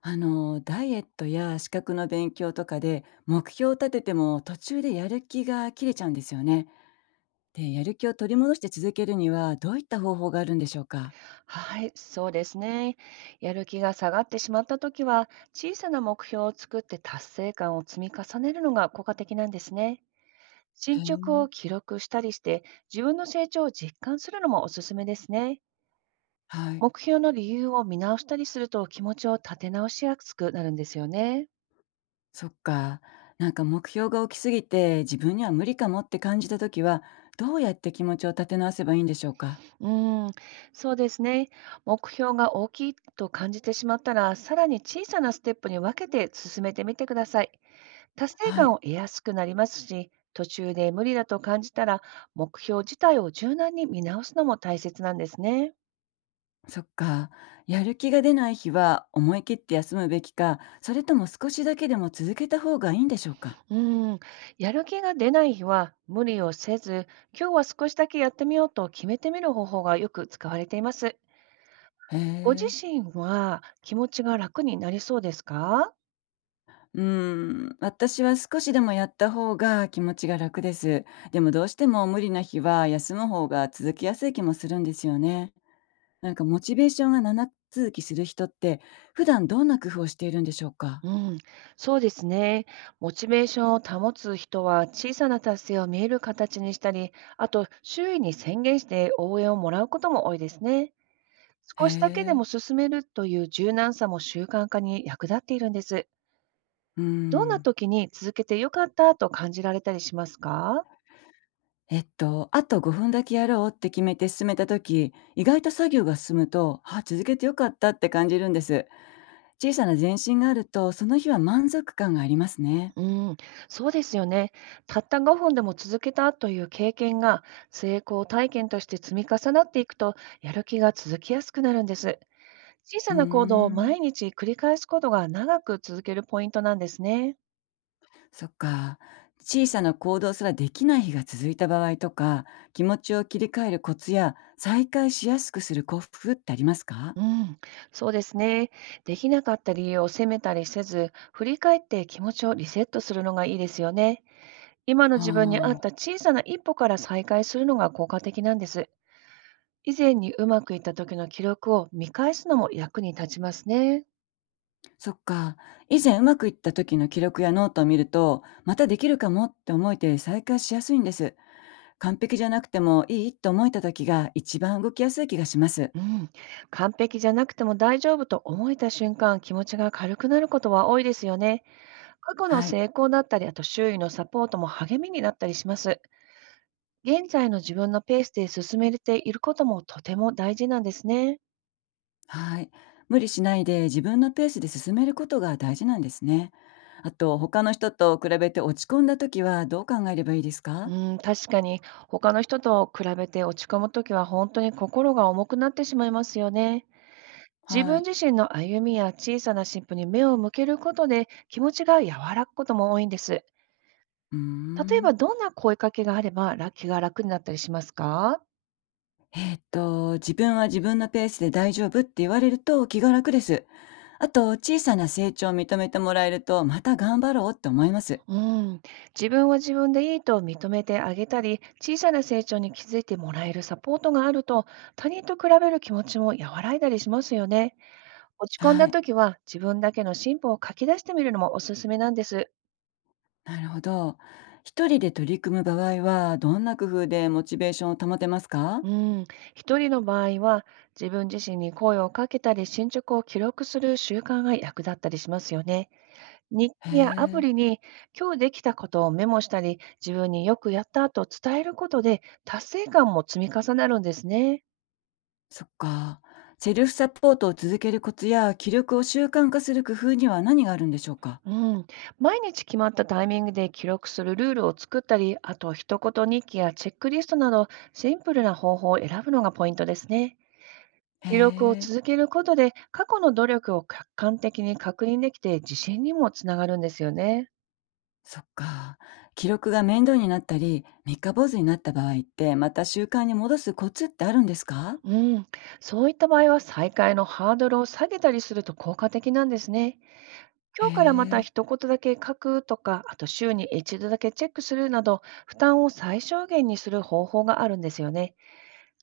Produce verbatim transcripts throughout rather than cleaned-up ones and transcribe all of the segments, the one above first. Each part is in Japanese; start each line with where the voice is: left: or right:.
left: あのダイエットや資格の勉強とかで目標を立てても途中でやる気が切れちゃうんですよね。でやる気を取り戻して続けるにはどういった方法があるんでしょうか？
right: はい、そうですね。やる気が下がってしまったときは、小さな目標を作って達成感を積み重ねるのが効果的なんですね。進
left: へ
right: 捗を
left: え。
right: 記録したりして、自分の成長を実感するのもおすすめですね。
left: はい、
right: 目標の理由を見直したりすると気持ちを立て直しやすくなるんですよね。
left: そっか。なんか目標が大きすぎて自分には無理かもって感じた時はどうやって気持ちを立て直せばいいんでしょうか？
right: うん、そうですね。目標が大きいと感じてしまったら、さらに小さなステップに分けて進めてみてください。達成
left: は
right: 感
left: い、
right: を得やすくなりますし、途中で無理だと感じたら、目標自体を柔軟に見直すのも大切なんですね。
left: そっか。やる気が出ない日は思い切って休むべきか、それとも少しだけでも続けた方がいいんでしょうか？
right: うん、やる気が出ない日は、無理をせず、今日は少しだけやってみようと決めてみる方法がよく使われています。
left: へ
right: ご自
left: え。
right: 身は気持ちが楽になりそうですか？
left: うーん、私は少しでもやった方が気持ちが楽です。でもどうしても無理な日は休む方が続きやすい気もするんですよね。なんかモチベーションが長続きする人って普段どんな工夫をしているんでしょうか？
right: うん、そうですね。モチベーションを保つ人は、小さな達成を見える形にしたり、あと周囲に宣言して応援をもらうことも多いですね。
left: へ
right: 少しだけで
left: え。
right: も進めるという柔軟さも習慣化に役立っているんです。
left: うー
right: どんな
left: ん。
right: 時に続けてよかったと感じられたりしますか？
left: えっと、あとごふんだけやろうって決めて進めた時、意外と作業が進むと、あ、続けてよかったって感じるんです。小さな前進があると、その日は満足感がありますね。
right: うん、そうですよね。たったごふんでも続けたという経験が、成功体験として積み重なっていくと、やる気が続きやすくなるんです。小
left: う
right: さ
left: ー
right: な行動を
left: ん。
right: 毎日繰り返すことが、長く続けるポイントなんですね。
left: そっか。小さな行動すらできない日が続いた場合とか、気持ちを切り替えるコツや、再開しやすくする幸福ってありますか？
right: うん、そうですね。できなかった理由を責めたりせず、振り返って気持ちをリセットするのがいいですよね。今の
left: は
right: 自分に合った
left: あ、
right: 小さな一歩から再開するのが効果的なんです。以前にうまくいった時の記録を見返すのも役に立ちますね。
left: そっか。以前うまくいった時の記録やノートを見ると、またできるかもって思えて再開しやすいんです。完璧じゃなくてもいいと思えた時が一番動きやすい気がします。
right: うん、完璧じゃなくても大丈夫と思えた瞬間、気持ちが軽くなることは多いですよね。過去の
left: はい。
right: 成功だったり、あと周囲のサポートも励みになったりします。現在の自分のペースで進めていることも、とても大事なんですね。
left: はい。無理しないで自分のペースで進めることが大事なんですね。あと、他の人と比べて落ち込んだ時はどう考えればいいですか？
right: うん、確かに他の人と比べて落ち込むときは、本当に心が重くなってしまいますよね。自
left: は
right: 分
left: い。
right: 自身の歩みや小さな進歩に目を向けることで、気持ちが和らぐことも多いんです。
left: うー
right: 例え
left: ん。
right: ば、どんな声かけがあればら気が楽になったりしますか？
left: えっ、と、自分は自分のペースで大丈夫って言われると気が楽です。あと、小さな成長を認めてもらえると、また頑張ろうって思います。
right: うん、自分は自分でいいと認めてあげたり、小さな成長に気づいてもらえるサポートがあると、他人と比べる気持ちも和らいだりしますよね。落ち込ん
left: は
right: だ
left: い。
right: 時は、自分だけの進歩を書き出してみるのもおすすめなんです。
left: なるほど。一人で取り組む場合は、どんな工夫でモチベーションを保てますか？
right: うん、一人の場合は、自分自身に声をかけたり、進捗を記録する習慣が役立ったりしますよね。日
left: へ
right: 記やアプ
left: え。
right: リに今日できたことをメモしたり、自分によくやったと伝えることで達成感も積み重なるんですね。
left: そっか。セルフサポートを続けるコツや気力を習慣化する工夫には何があるんでしょうか？
right: うん、毎日決まったタイミングで記録するルールを作ったり、あと一言日記やチェックリストなどシンプルな方法を選ぶのがポイントですね。
left: へ
right: 記録を
left: え、
right: 続けることで、過去の努力を客観的に確認できて、自信にもつながるんですよね。
left: そっか。記録が面倒になったり、三日坊主になった場合って、また習慣に戻すコツってあるんですか？
right: うん、そういった場合は、再開のハードルを下げたりすると効果的なんですね。
left: へ
right: 今日からまた
left: え、
right: 一言だけ書くとか、あと週に一度だけチェックするなど、負担を最小限にする方法があるんですよね。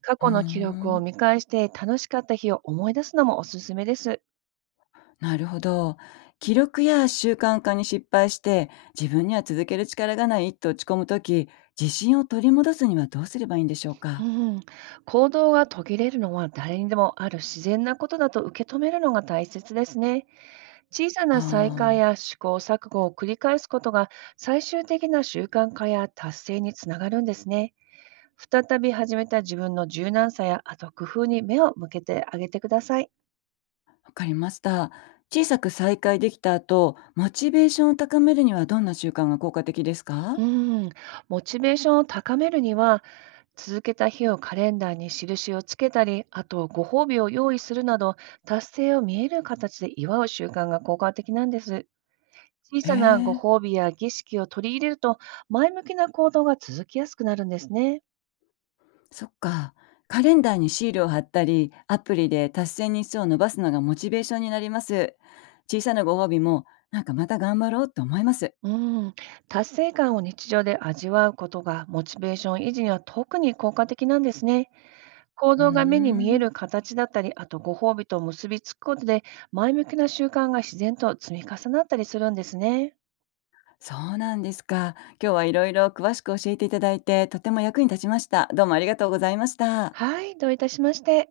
right: 過
left: うー
right: 去の記録を
left: ん、
right: 見返して、楽しかった日を思い出すのもおすすめです。
left: なるほど。記録や習慣化に失敗して、自分には続ける力がないと落ち込むとき、自信を取り戻すにはどうすればいいんでしょう
right: う
left: か？
right: ん、行動が途切れるのは誰にでもある自然なことだと受け止めるのが大切ですね。小さ
left: は
right: な再開
left: あ。
right: や試行錯誤を繰り返すことが、最終的な習慣化や達成につながるんですね。再び始めた自分の柔軟さや、あと工夫に目を向けてあげてください。
left: わかりました。小さく再開できた後、モチベーションを高めるにはどんな習慣が効果的ですか？
right: うん、モチベーションを高めるには、続けた日をカレンダーに印をつけたり、あとご褒美を用意するなど、達成を見える形で祝う習慣が効果的なんです。小
left: へ
right: さなご
left: え、
right: 褒美や儀式を取り入れると、前向きな行動が続きやすくなるんですね。
left: そっか。カレンダーにシールを貼ったり、アプリで達成日数を伸ばすのがモチベーションになります。小さなご褒美も、なんかまた頑張ろうと思います。
right: うん、達成感を日常で味わうことが、モチベーション維持には特に効果的なんですね。行
left: うー
right: 動が目に見え
left: ん、
right: る形だったり、あとご褒美と結びつくことで、前向きな習慣が自然と積み重なったりするんですね。
left: そうなんですか。今日はいろいろ詳しく教えていただいて、とても役に立ちました。どうもありがとうございました。
right: はい、どういたしまして。